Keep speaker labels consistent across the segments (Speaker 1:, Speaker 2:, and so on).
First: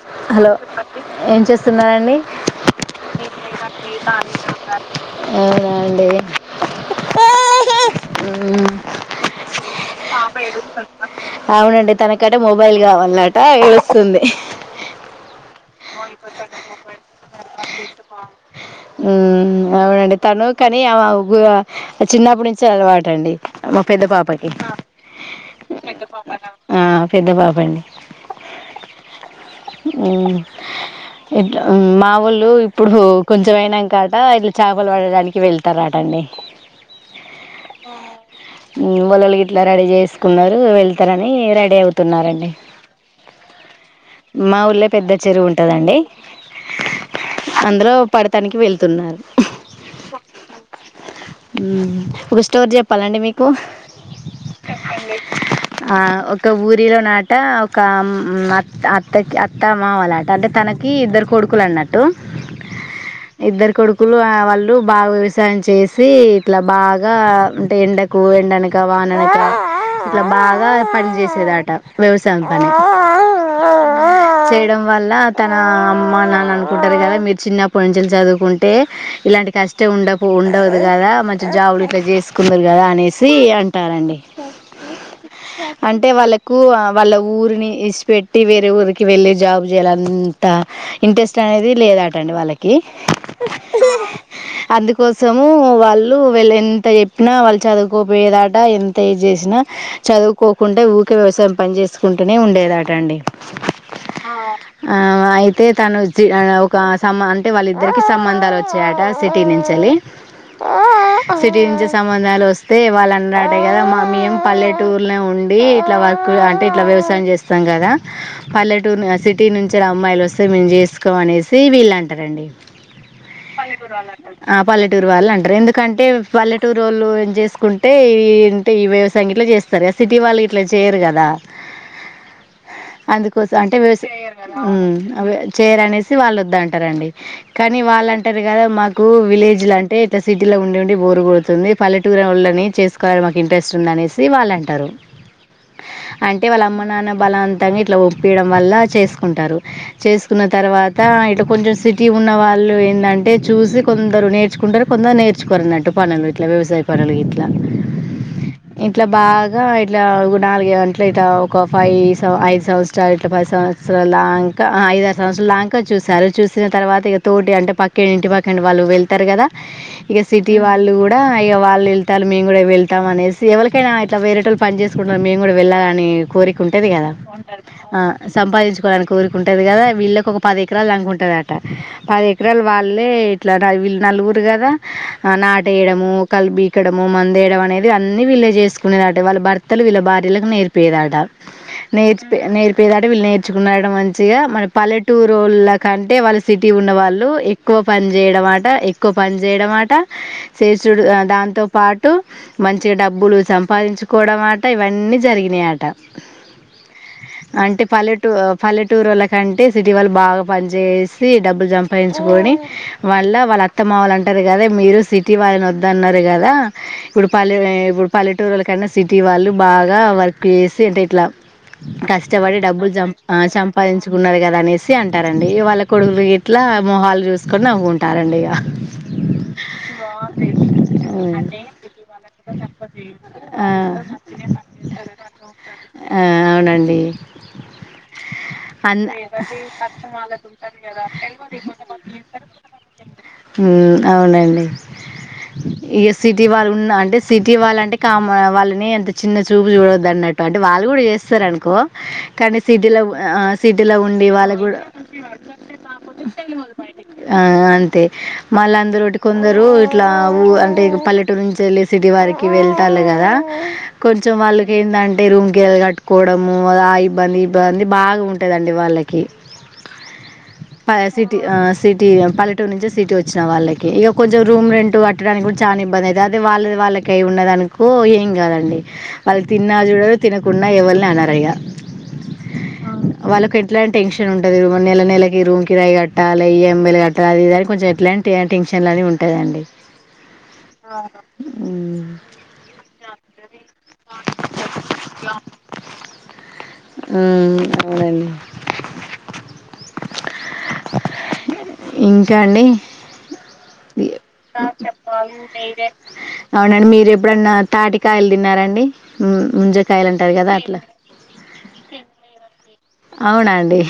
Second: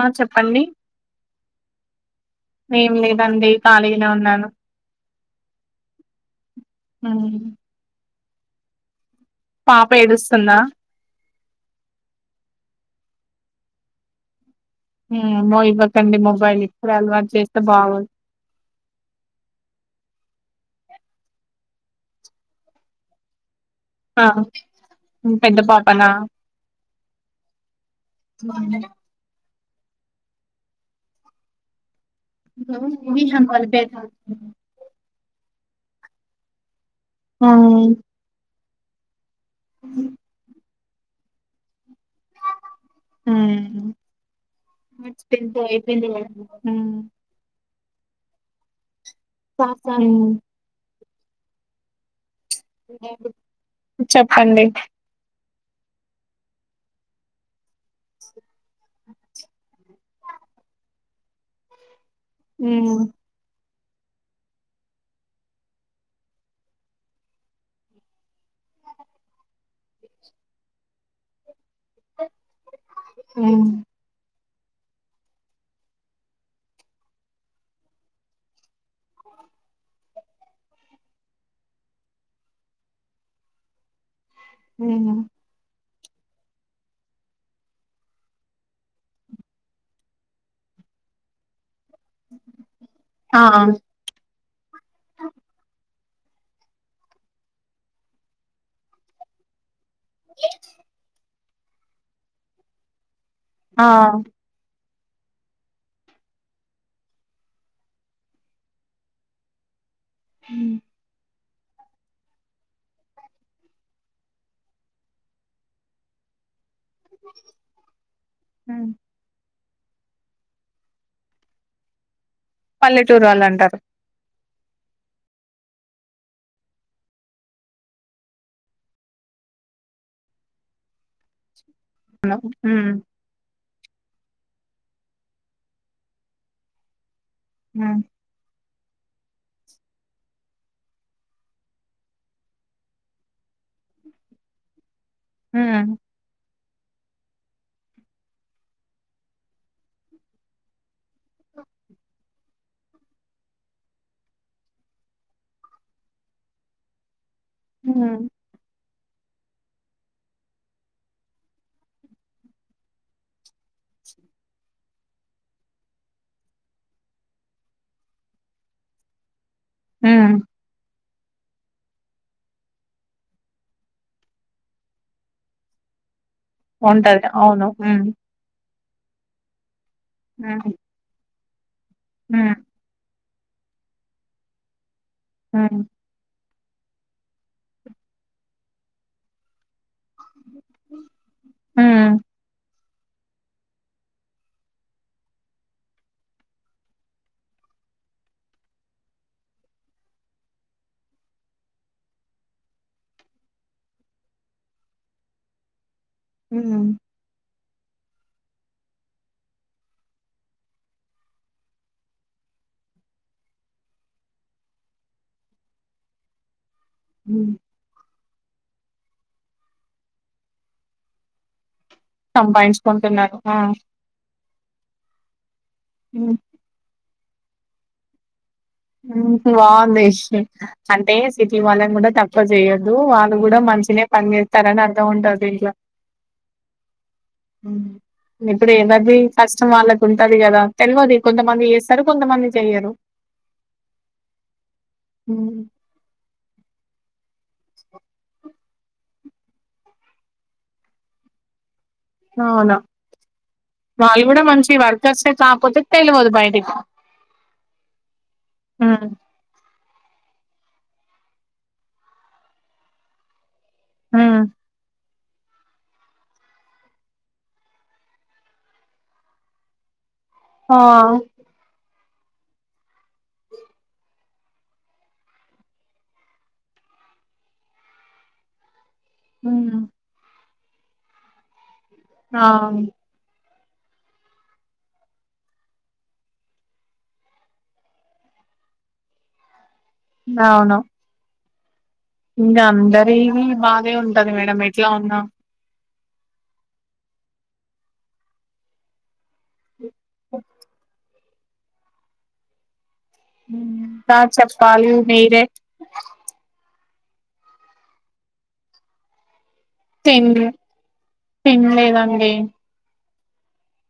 Speaker 1: ఆ
Speaker 2: హలో
Speaker 1: చెప్పండి
Speaker 2: ఏం చేస్తున్నండి
Speaker 1: ఏం లేదండి ఖాళీగానే ఉన్నాను
Speaker 2: అవునా అండి
Speaker 1: హ్మ్.
Speaker 2: ఉమ్
Speaker 1: పాప ఏడుస్తుందా
Speaker 2: అవునండి తనకంట మొబైల్ కావాలట ఏ స్తుంది
Speaker 1: ఆమ్మో ఇవ్వకండి మొబైల్ ఇప్పుడే అలవాటు చేస్తే బాగు
Speaker 2: ఉమ్ అవునండి తను కాని ఆ చిన్నప్పటి నుంచి అలవాటండి మా పెద్ద
Speaker 1: ఆ
Speaker 2: పాపకి
Speaker 1: హ్మ్. పెద్ద పాపనా
Speaker 2: ఆ పెద్ద పాపండి
Speaker 1: [unintelligible]
Speaker 2: ఉమ్ ఇట్లా ఉమ్ మా వోళ్ళు ఇప్పుడు కొంచెంమయినంక అట ఇట్ల చేపలు పట్టడానికి వెళ్తారటండి
Speaker 1: ఆ
Speaker 2: వలలు గిట్లా రెడీ చేసుకున్నారు వెళ్తారని రెడీ అవు తున్నారండి
Speaker 1: [unintelligible] అయిపొయింది కదండీ
Speaker 2: అందులో పడతానికి వెళ్తున్నారు
Speaker 1: సాసా [unintelligible]
Speaker 2: ఉమ్ ఓక స్టోరీ చెప్పాలండి మీకు
Speaker 1: చెప్పండి
Speaker 2: ఆ ఒక ఊరిలో నాట ఒకత్త అత్త అత్త మావలట అంటే తనకి ఇద్దరు కొడుకులు అన్నట్టు
Speaker 1: ఉమ్
Speaker 2: ఇద్దరు కొడుకులు వాళ్ళు బాగా వ్యవసాయం చేసి ఇట్లా బాగా అంటే ఎండకు ఎండానక వాననక ఇట్లా బాగా పని చేసేదట వ్యవసాయం పని
Speaker 1: హ్మ్.
Speaker 2: చేయడం వల్ల తన అమ్మ నాన్న లకు కదా మీరు చిన్నప్పు నుంచి లేలి చదువుకుంటే ఇలాంటి కష్టం ఉండ పొ ఉండదు గదా మంచి జాబ్ గిట్ల చేసుకుందూరు గదా అనేసి అంటారండి
Speaker 1: అవునా.
Speaker 2: అంటే వాళ్ళకు, ఆ వాళ్ళ ఊరిని ఇడిసిపెట్టి వేరే ఊరికి వెళ్ళి జాబ్ జేయాలంతా. హా ఇన్పిస్. [unintelligible] అనేది లేదటఅండి, వాళ్ళకి
Speaker 1: ఆ
Speaker 2: అందుకోసము వాళ్. ను వేళ్ ఎంత చెప్పినా, వాళ్ళు చదువుకోపోయేదాట, ఎంత ఏది చేసినా. చదువుకోకుంటే ఊకే వ్యవసాయం పని చేేసుకుంటూనే, ఉండేదట అండి.
Speaker 1: ఆ.
Speaker 2: ఆ అయితే తనుజ్. ఛీ అదే ఒక సంబ, అంటే వాళ్ళ ఇద్దరికి సంబంధాలు ఓచ్చాయట సిటీ నుంచేళ్లి.
Speaker 1: ఉమ్
Speaker 2: సిటీ నుంచి సంబంధాలు వస్తే వాళ్ళు అన్నరటే గదా మా మేం పల్లెటూర్లో ఉండి ఇట్లా వర్క్ లు ఇట్లా వ్యవసాయం చేస్తాం కదా. పల్లెటూర్ను, ఆ సిటీ నుంచి అమ్మాయిల్ ఓస్తే మేమ్ జేస్. [unintelligible] అనేసి వీళ్ అంటారండి.
Speaker 1: పల్లెటూరోళ్ళు అంటారు.
Speaker 2: ఆ పల్లెటూర్ వాళ్ అంటారు. ఎందుకంటే పల్లెటూరోళ్ళును జేస్కుంటే [unintelligible] ఈ వ్యవసాయ గిట్ల. జేస్తారు. సిటీ వాళ్ళు ఇట్లా చేయరు కదా.
Speaker 1: హుమ్మ్.
Speaker 2: అందుకోసం అంటే వ్యవసాయ్, ఉమ్ చేయరానేసి వాళ్ ఓద్దన్టారండి. కానీ,
Speaker 1: మ్
Speaker 2: వాళ్ళంటార్ గదా మాక్. కు విలేజ్లాంటే, ఇట్లా సిటీలో ఉండి ఉండి బోర్ గొడుతుంది. పల్లె టూరోళ్ళని చేసుకోవాలని మాకు ఇంట్రెస్ట్ ఉందనీ. అనేసి వాళ్ళంటారు.
Speaker 1: హుమ్మ్.
Speaker 2: టే, వాళ్ళ అమ్మ నాన్న బలవంతంగా, ఇట్లా ఒప్పియడం వల్ల చేసుకుంటారు. చేస్ కున్న తర్వాత, ఇటు కొంచెం సిటీ ఉన్న వాళ్ళు ఏందంటే చూసి కొందరు నేర్చుకుంటారు, కొందరు నేర్ నేర్కోరినట్టు పనులు, ఇట్ల వసాయ పనులు గిట్లా.
Speaker 1: హుమ్మ్.
Speaker 2: ఇట్లా బాగా, ఇట్లా నాలుగై [unintelligible] ఒక ఫైవ్ సం, ఐదు సంవత్సరాలు ఇట్ల, పది సంవత్స్. సొలాన్కా, ఆ ఐదు, ఆర్ సంవత్సరాల్ దాంక చూశారు, చూసిన తర్వాత, ఇక తోటి అంటే పక్కకనా, ఇంటి పక్కనా వాళ్ళు వెళ్తారు కదా. ఇగా
Speaker 1: మ్
Speaker 2: సిటీ వాళ్ళు గుడ్. కూడా ఇగ వాళ్ళు వెళ్తాలు, మేము కూడా వెళ్తాం అనేసి, ఎవలకైనా ఇట్లా వేరే టోల్లు పని జేసుకుంటన్నారు మేమ్ గుడా వెళ్ళాలని, కోరిక ఉంటది కదా.
Speaker 1: అవును
Speaker 2: ఆ
Speaker 1: ఉమ్
Speaker 2: సంపాదించుకోవాలని కోరిక ఉంటది గదా ఏప్, వీళ్ళకి ఒక పది
Speaker 1: ఉమ్
Speaker 2: ఎకరాలు దంగ ఉంటదట. పది
Speaker 1: ఉమ్
Speaker 2: ఎకరాలు వాళ్ళే ఇట్లా, వీళ్ళు నలుగురు గదా. ఆ
Speaker 1: ఉమ్
Speaker 2: నాటేయడము, కలిబిక్ డము, మందేయడం అనేది అన్ని, వీళ్ళే జేసుకునేది అట. వాళ్ళ భర్తలు, వీళ్ళ బా భార్యలకు నేర్పోదాట. నేర్చి నేర్పేదాట వీళ్ళు నేర్చుకున్నరాట మంచిగా, మనప్ పల్లెటూరోళ్ళ కంటే, వాళ్ళ సిటీ ఉన్న వాళ్ళు, ఎక్కువ పని జేయడమాట, ఎక్కువ పని జేయడం అట, చేసుడు దాంతో పాటు మంచి డబ్బులు సంపాదించుకోవడంమట. ఇవన్నీ జరిగినై అట.
Speaker 1: ఉహుమ్.
Speaker 2: అంటే పల్లెటూ, పల్లెటూరోలాక్, కంటే సిటీ వాళ్ళు బాగా పని జేసి, డబ్బులు సంపాదించుకొని, వాళ్ళ వాళ్ళ అత్తమావలు అంట టారు గదా, మీరు సిటీ వాళ్ళని ఓద్దన్నారు గదా, ఇప్పుడు
Speaker 1: ఉమ్.
Speaker 2: పల్లెనే ఇపుడ్ పల్లెటూరోల్ల కన్నా, సిటీ వాళ్ళు బాగా వర్క్ జేసి అంటే ఇట్లా కష్టపడి డబ్బుల్ జం, ఆ సంపాదించ్ ఉన్నారు గదా అనేసి అంటారండి. ఇగ వాళ్ళ కొడుకులు
Speaker 1: ఉమ్,
Speaker 2: గిట్లా మొహాలు జుసుకొని నవ్వుకుంటారండి ఇగ.
Speaker 1: ఉహు బాగుంది. ఇషి అంటే సిటీ వాళ్ళన్ గుడా తక్కువ చేయొద్దు, వాళ్ళు గుడా
Speaker 2: ఆ
Speaker 1: మన్ మంచిగానే పనీ జేత్తారని, అర్థం ఉంటది దింట్లా.
Speaker 2: ఆ అవునాన్
Speaker 1: ఉమ్ ఇప్పుడేమ్. ఎవరిది కష్టం వాళ్ళకి ఉంటది కదా తెల్వది కొంతమంది చేస్తారు కొంతమంది చెయ్యరు
Speaker 2: మ్ అవునండి
Speaker 1: ఉమ్.
Speaker 2: ఎసిటీ వాళ్ళు ఉన్న అంటే సిటీ వాళ్ళ అంటే కామ్ వాళ్ళని ఎంత చిన్న చూపు చూడవదు అన్నట్టు అంటే వాళ్ళు కూడా చేస్తారు అనుకో కానీ
Speaker 1: అవును
Speaker 2: సిటీలో వ్యా
Speaker 1: వాళ్ళు కూడా మంచి వర్కర్సే కాకపోతే తెల్వదు బయటికి
Speaker 2: ఆ అంతే మళ్ళ
Speaker 1: ఉమ్
Speaker 2: అందరూటి కొందరు ఇట్లా ఊ అంటే పల్లెటూరు నుంచి వెళ్ళే సిటీ వారికి వెళ్తారు కదా కొంచెం
Speaker 1: ఉమ్
Speaker 2: వాళ్ళకి ఏంటంటే రూమ్కి వె కట్టుకోవడము ఆ ఇబ్బంది ఇబ్బంది బాగా ఉంటు దండి వాళ్ళకి
Speaker 1: ఆ
Speaker 2: పర్సిటి పర్ టి. పల్లెటూర్ నుంచి సిటీ ఓచ్చిన వాళ్ళకి. ఇగ కొంచెం రూమ్ రెంట్ కట్టడానికి గుడా చానా ఇబ్బంది అయితది. అదే వాళ్ళది వాళ్ళక్ కై ఉన్నదనుకో ఏం కాదండి. వాళ్ళు తిన్నా
Speaker 1: ఉమ్
Speaker 2: చూడరు, తినకున్న ఎవలిని అనారయా.
Speaker 1: ఆ
Speaker 2: వాళ్ళకి ఎట్లాంటి టెన్షన్ ఉంటది నెల నెలకి రూమ్ కిరాయి కట్టాల ఎంలు కట్టాల అది కొంచం ఎట్లాంటి గ టెన్షన్లన్ని ఉంటదండి
Speaker 1: అవును
Speaker 2: ఉమ్
Speaker 1: ఇంకా అందరివి బాధే ఉంటది మేడం ఎట్లా ఉన్నా
Speaker 2: హ్మ్ అను
Speaker 1: ఓ
Speaker 2: ఇంకా అండి
Speaker 1: ఇంకా చెప్పాలి మీరే
Speaker 2: అవునండి మీ ఎప్పుడన్నా తాటికాయలు తిన్నారండి హ్మ్ ముంజకాయలు
Speaker 1: తిన్
Speaker 2: అంటారు కదా అట్లా
Speaker 1: తినలేదండి
Speaker 2: అవునా అండి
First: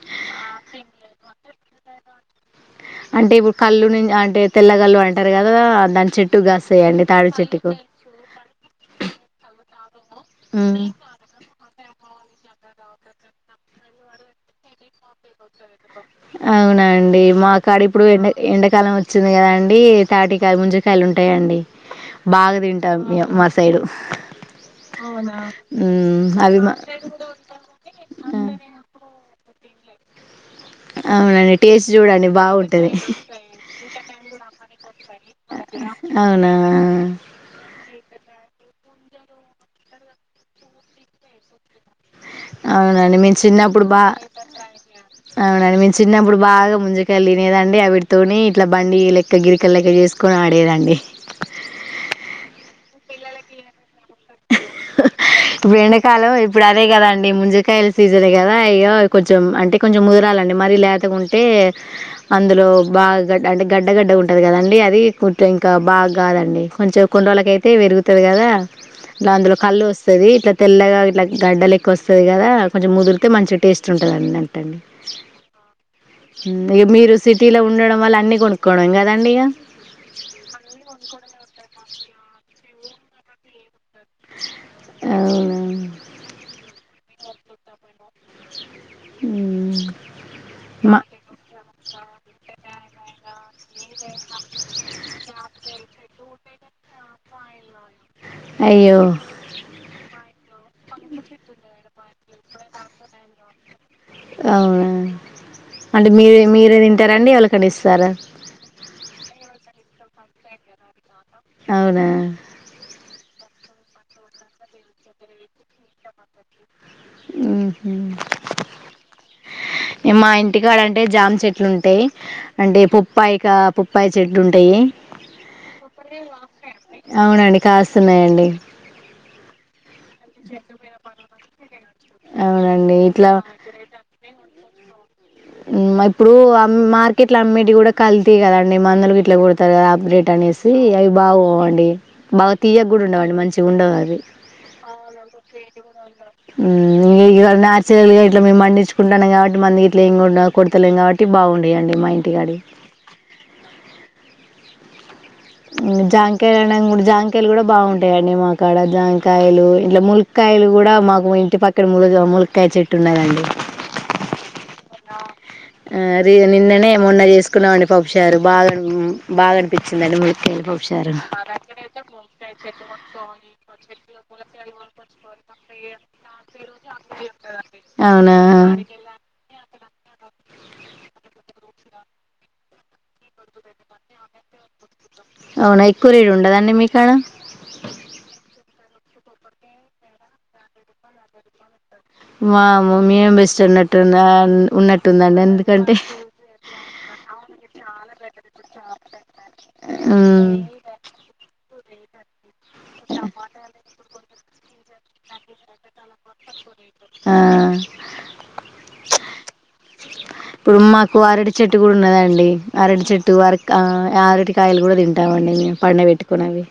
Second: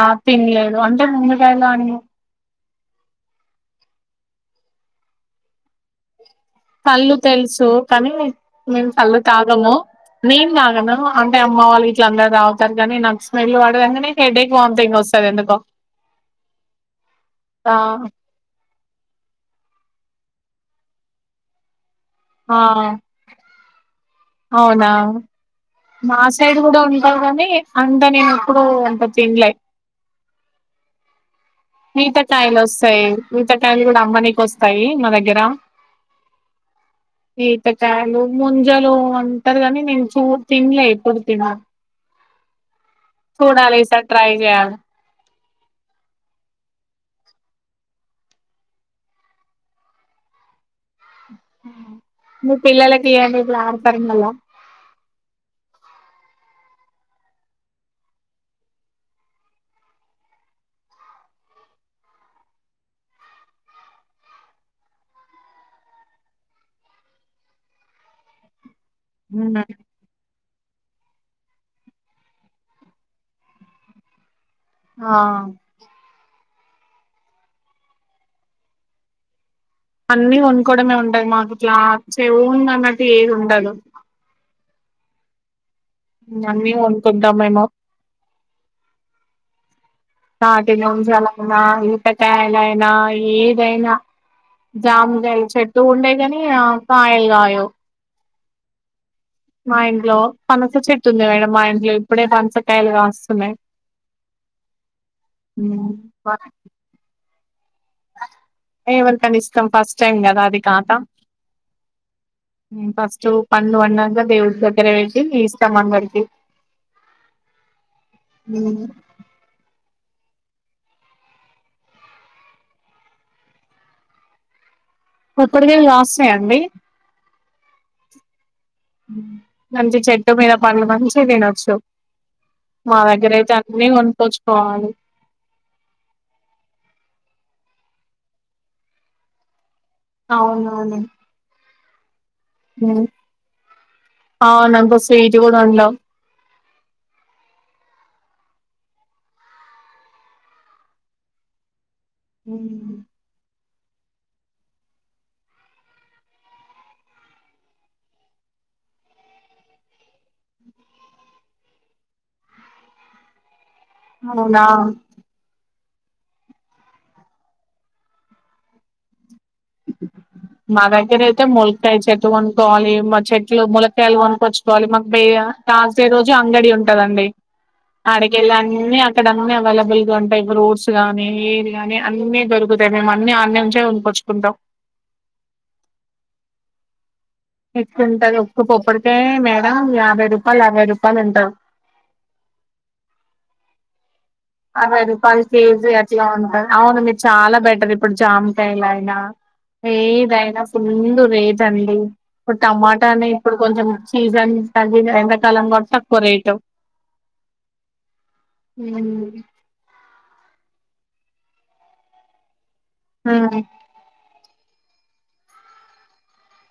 Speaker 1: ఆ తిన్లేదు అంటే ముంజకాయల అని
Speaker 2: అంటే ఇప్పుడు కళ్ళు ను అంటే తెల్లగళ్ళు అంటారు కదా దాని చెట్
Speaker 1: కళ్ళు తెలుసు కానీ మేము కళ్ళు తాగము నేన్ తాగను అంటే అమ్మ వాళ్ళు ఇట్ల అందరు తా దగనీ నాకు స్మెల్ పడదంగానే హెడ్డేక్ వాథింగ్ వస్తుంది ఎందుకో
Speaker 2: అవున అండి మా
Speaker 1: ఆ
Speaker 2: కాడ ఇప్పుడు ఎండ ఎండ కాలం వచ్చింది కదా అండి తాటికాయలు ముంజకాయలు ఉంటాయండి బాగా
Speaker 1: ఆ
Speaker 2: తింటాం మా సైడు
Speaker 1: అవునా మా
Speaker 2: ఉమ్, అవి
Speaker 1: సైడ్
Speaker 2: మా
Speaker 1: కూడా ఉంటావు కాని అంట నేను
Speaker 2: ఆ,
Speaker 1: ఎప్పుడ అంత తి లై
Speaker 2: అవునండి టేస్ట్ చూడండి
Speaker 1: ఈతకాయలు
Speaker 2: బాగుంటది
Speaker 1: వస్తాయి ఈతకాయలు కూడా అమ్మనీక వస్తాయి మా దగ్గర
Speaker 2: అవునా
Speaker 1: ఈతకాయలు ముంజలు కొంటరు గాని నేను చూ తినలే ఎప్పుడు తినాలి
Speaker 2: అవునాండి మేము చిన్నప్పుడు బా
Speaker 1: ఈసారి ట్రై చేయాలి
Speaker 2: అవునాండి మేము చిన్నప్పుడు బాగా ముంజకాయల్ తినేదండి అవిటితోని ఇట్లా బండి లెక్క గిరికెల లెక్క చేసుకుని ఆడేదండి
Speaker 1: మీ పిల్లలకి ఇయండి ఇప్పుడు ఆడతార మళ్ళా
Speaker 2: ఇప్పుడు ఎండకాలం ఇప్పుడు అదే కదా అండి ముంజకాయల సీజన్ కదా ఇగ కొంచెం అంటే కొంచెం ముదురల దండి మరి లేతగుంటే అందులో బాగడ్ అంటే గడ్డగడ్డ ఉంటది కదండి అది అ ఇంకా బాగా కాదండి కొంచెం కొన్ని రోల్లకయితే అయితే పెరుగుతుంది కదా ఇ అందులో కళ్ళు వస్తుది ఇట్లా తెల్లగా ఇట్లా గడ్డలెక్క వస్తది కదా కొంచెం ముదిరితే మంచి టేస్ట్ ఉంటుదండి అ టని
Speaker 1: ఆ
Speaker 2: ఇ మీరు సిటీలో ఉండడం వల్ల అన్ని కొనుక్కోవడం కదండి ఇక
Speaker 1: అన్నీ కొనుకోవడమే ఉంటది మాకు ఇట్లా చె ఉంద అన్నట్టు ఏది ఉండదు
Speaker 2: అవు
Speaker 1: ఇగ అన్నీ అనుకుంటాంమ్ ఏమో
Speaker 2: మ్మ్.
Speaker 1: కాట [inaudible]
Speaker 2: మా
Speaker 1: న్నా అనుకున్నా ఈతకాయల్ అయినా ఏ దైనా జాముగాయలు చెట్టు ఉండయి గాని ఆ కాయల్ గాయవు
Speaker 2: అయ్యో
Speaker 1: మా ఇంట్లో పనస చెట్టు ఉంది మేడంమ్ మా ఇంట్లో ఇప్పుడే పనసకాయలు కాస్తున్నాయి
Speaker 2: అవును అంటే మీరే మీరే తింటారఅండి వాళ్ళకి
Speaker 1: ఎవరికని ఇస్తాం ఫస్ట్ టైమ్ కదా అది ఖాతా
Speaker 2: అవునా
Speaker 1: ఫస్టూ పన్ను వన్నాగా దేవుడి దగ్గర వేసి ఇస్తాం అందరికి
Speaker 2: మ్మ్హ్మ్.
Speaker 1: ఉమ్
Speaker 2: మా ఇంటికాడ అంటే జామ చెట్లు ఉంటాయి అంటే పుప్పాయి కా పుప్పాయి చెట్లు ఉంటాయి
Speaker 1: కొబ్బరికాయలు కాస్తాయండి
Speaker 2: అవునండి కాస్తున్నాయండి
Speaker 1: మంచి చెట్టు మీద పనులు మంచి తినొచ్చు
Speaker 2: అవునండి
Speaker 1: మా
Speaker 2: ఇట్లా
Speaker 1: దగ్గర అయితే అన్ నువ్వే కొనుకోవచ్చుకోవాలి
Speaker 2: మ్ మర్ ఇప్పుడు మార్కెట్లు అమ్మేటి కూడా కల్తీ కదా అండి మా మందరికి ఇట్లా కూడ తదా ఆపరేట్ అనేసి
Speaker 1: అవునవును
Speaker 2: అవి బాగోవండి బాగా తీయక్ కూడా ఉండవు అండి మంచి గ ఉండవు అది
Speaker 1: అవునంత స్వీట్ కూడా ఉండవు
Speaker 2: మ్ ఇగ న్యాచ్ రల్గా ఇట్లా మేము మడించుకుంన్నా నయఆడ్డ్ మంది. ఇట్లేం గుండా కుడతలేం కాబట్టి బాగుండేయండి మా ఇంటికాడి ఇ జామ్ కాయలు అన్నా కూడా జామ్ కాయలు కూడా బావుంటాయ అండి మా కాడ జామ్ కాయలు ఇట్లా ములక్కాయ్ కాయలు కూడా మాకు ఇంటి పక్కన ము ములక్కాయ్ చెట్టు ఉన్నాద అండి
Speaker 1: అవునా
Speaker 2: ఆ రేజన్ నిన్ననే మొన్న చేసుకున్నామండి పపుచారు బాగా బాగా అనిపించ్చిద అండి ము
Speaker 1: మా దగ్గర అయితే ములక్కాయ్ చెట్టు వనుక్కోవాలి మా చెట్లు ములక్కాయలు వక్కొచ్చుకోవాలి మాకుయ ఇగ కాల్ చే రోజు అంగడి ఉంటద అండి
Speaker 2: అవునా
Speaker 1: అడకేళ్ళ అన్నిీ అక్కడ అవైలబుల్ లూ అంటే రోడ్స్ కానీ ఏది గాని అన్ని దొరుకుతాయి మేము అన్ని అన్ని ఆడ్నుంచే కోనుకోచ్చుకుంటామ్
Speaker 2: అవునా ఎక్కువ రేడ్ ఉండదఅండి మీక్ ఆడ
Speaker 1: ఎక్కు ఉంటాది ఒక్ పొప్పు అంటే మేడం యాభై రూపాయలు ఆర్ భై రూపాయలు అంటా
Speaker 2: వామ్మో మేమ్ బేస్ట్ ఉన్నట్ట్ ఉందే
Speaker 1: అవే రూపాయలు కేజీ ఎట్లా ఉంటంది అవును మీరు చాలా బెటర్ ఇప్పుడు జామ్ కాయలు అయినా
Speaker 2: మ్మ్.
Speaker 1: ఏదైఅయినా ఫుల్లు రేటంఅండి ఇప్పుడు టమాటా అని ఇప్పుడు కొంచెం సీజన్ తగిన ఎండాకాలం మొత్తం కొరైటమ్
Speaker 2: ఆ,
Speaker 1: హ్ము
Speaker 2: ఇప్పుడు మాకు అరడి చెట్టు కూడా ఉన్నద అండి ఆరడి చెట్టు ఆరక్క యారటి కాయలు కూడా తింటామ అండి మేము పండ పెట్టుకున్నవి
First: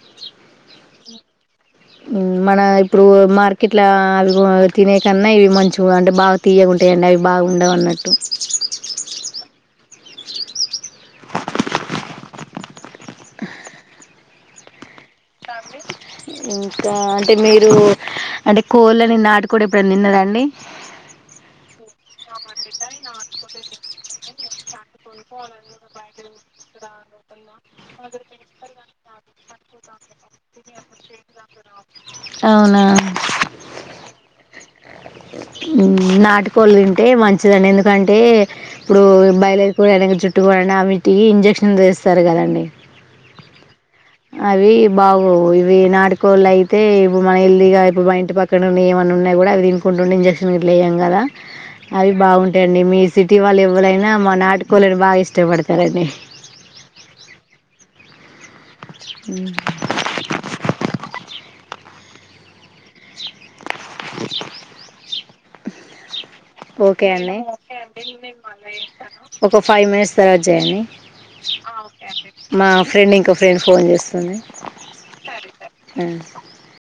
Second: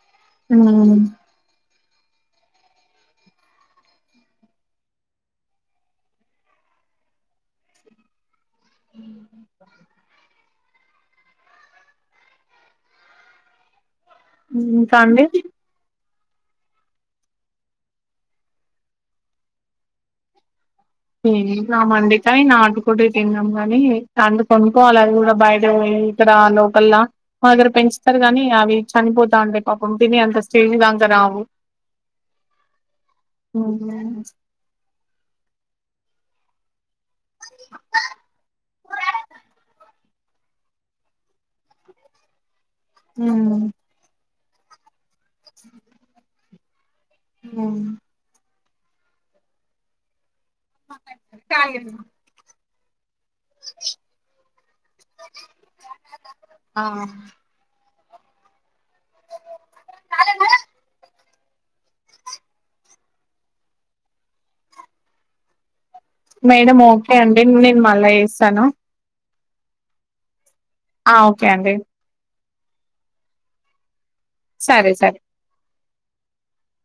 Speaker 1: హ్మూ
Speaker 2: మన ఇప్పుడు మార్కెట్ లా అవి గో తినే కన్నా ఇవి మంచి వండి బాగా తీయకుం టే నైట్ బాగుండవు అన్నట్టు
Speaker 1: [inaudible]
Speaker 2: [unintelligible]
Speaker 1: హు పండేటి
Speaker 2: టవ్వి ఇంకా అంటే మీరు అంటే కోళ్ళని నాటుకోడి ఎప్పుడున్న తిన్నారఅండి స
Speaker 1: [inaudible] తం మండి కని నాటుకోడి తిన్నాం కాని అంత కొనుకోోవాల అది కూడా బయట పోయి ఇక్కడ లోకల్లా మా దగ్గర పెంచుతారు గాని అవి చనిపోతా అన్ ఆ పంపిని అంత స్టేజ్ దాంకరావు
Speaker 2: అవునా నాటికోళ్ళు తింటే మంచిదఅండి ఎందుకంటే ఇప్పుడు బయలుేరి కోడి అనేదీ జుట్టు వండ ఆమిటి ఇంజెక్షన్ చేస్తారు కద అండి
Speaker 1: మ్మ్
Speaker 2: అవి బాగోవు ఇవి నాటికోళ్ళ అయితే ఇ మన ఇల్దిగా ఇ బు ఇంటి పక్క కనుండి ఏమన్న ఉన్నయ్ గూడా అవి తినుకుంటుండి ఇంజెక్షన్ ఇట్ల ఇయం గదా అవి బాగుంటయండి మీస్ సిటీ వాళ్ళు ఎవ్వలైనా, మా నాటుకోళ్ళని బాగా ఇష్టపడుతారండి. ఉం
Speaker 1: మేడం ఓకే అంటే నేను మళ్ళా ఏస్సాను
Speaker 2: ఒక ఫైవ్ మినిట్స్ తర్వాత జేయండి,
Speaker 1: ఓకే అండి
Speaker 2: మా ఫ్రెండ్ ఇంకో ఫ్రెండ్ ఫోన్ చేస్.
Speaker 1: సరే సరే
Speaker 2: ఉ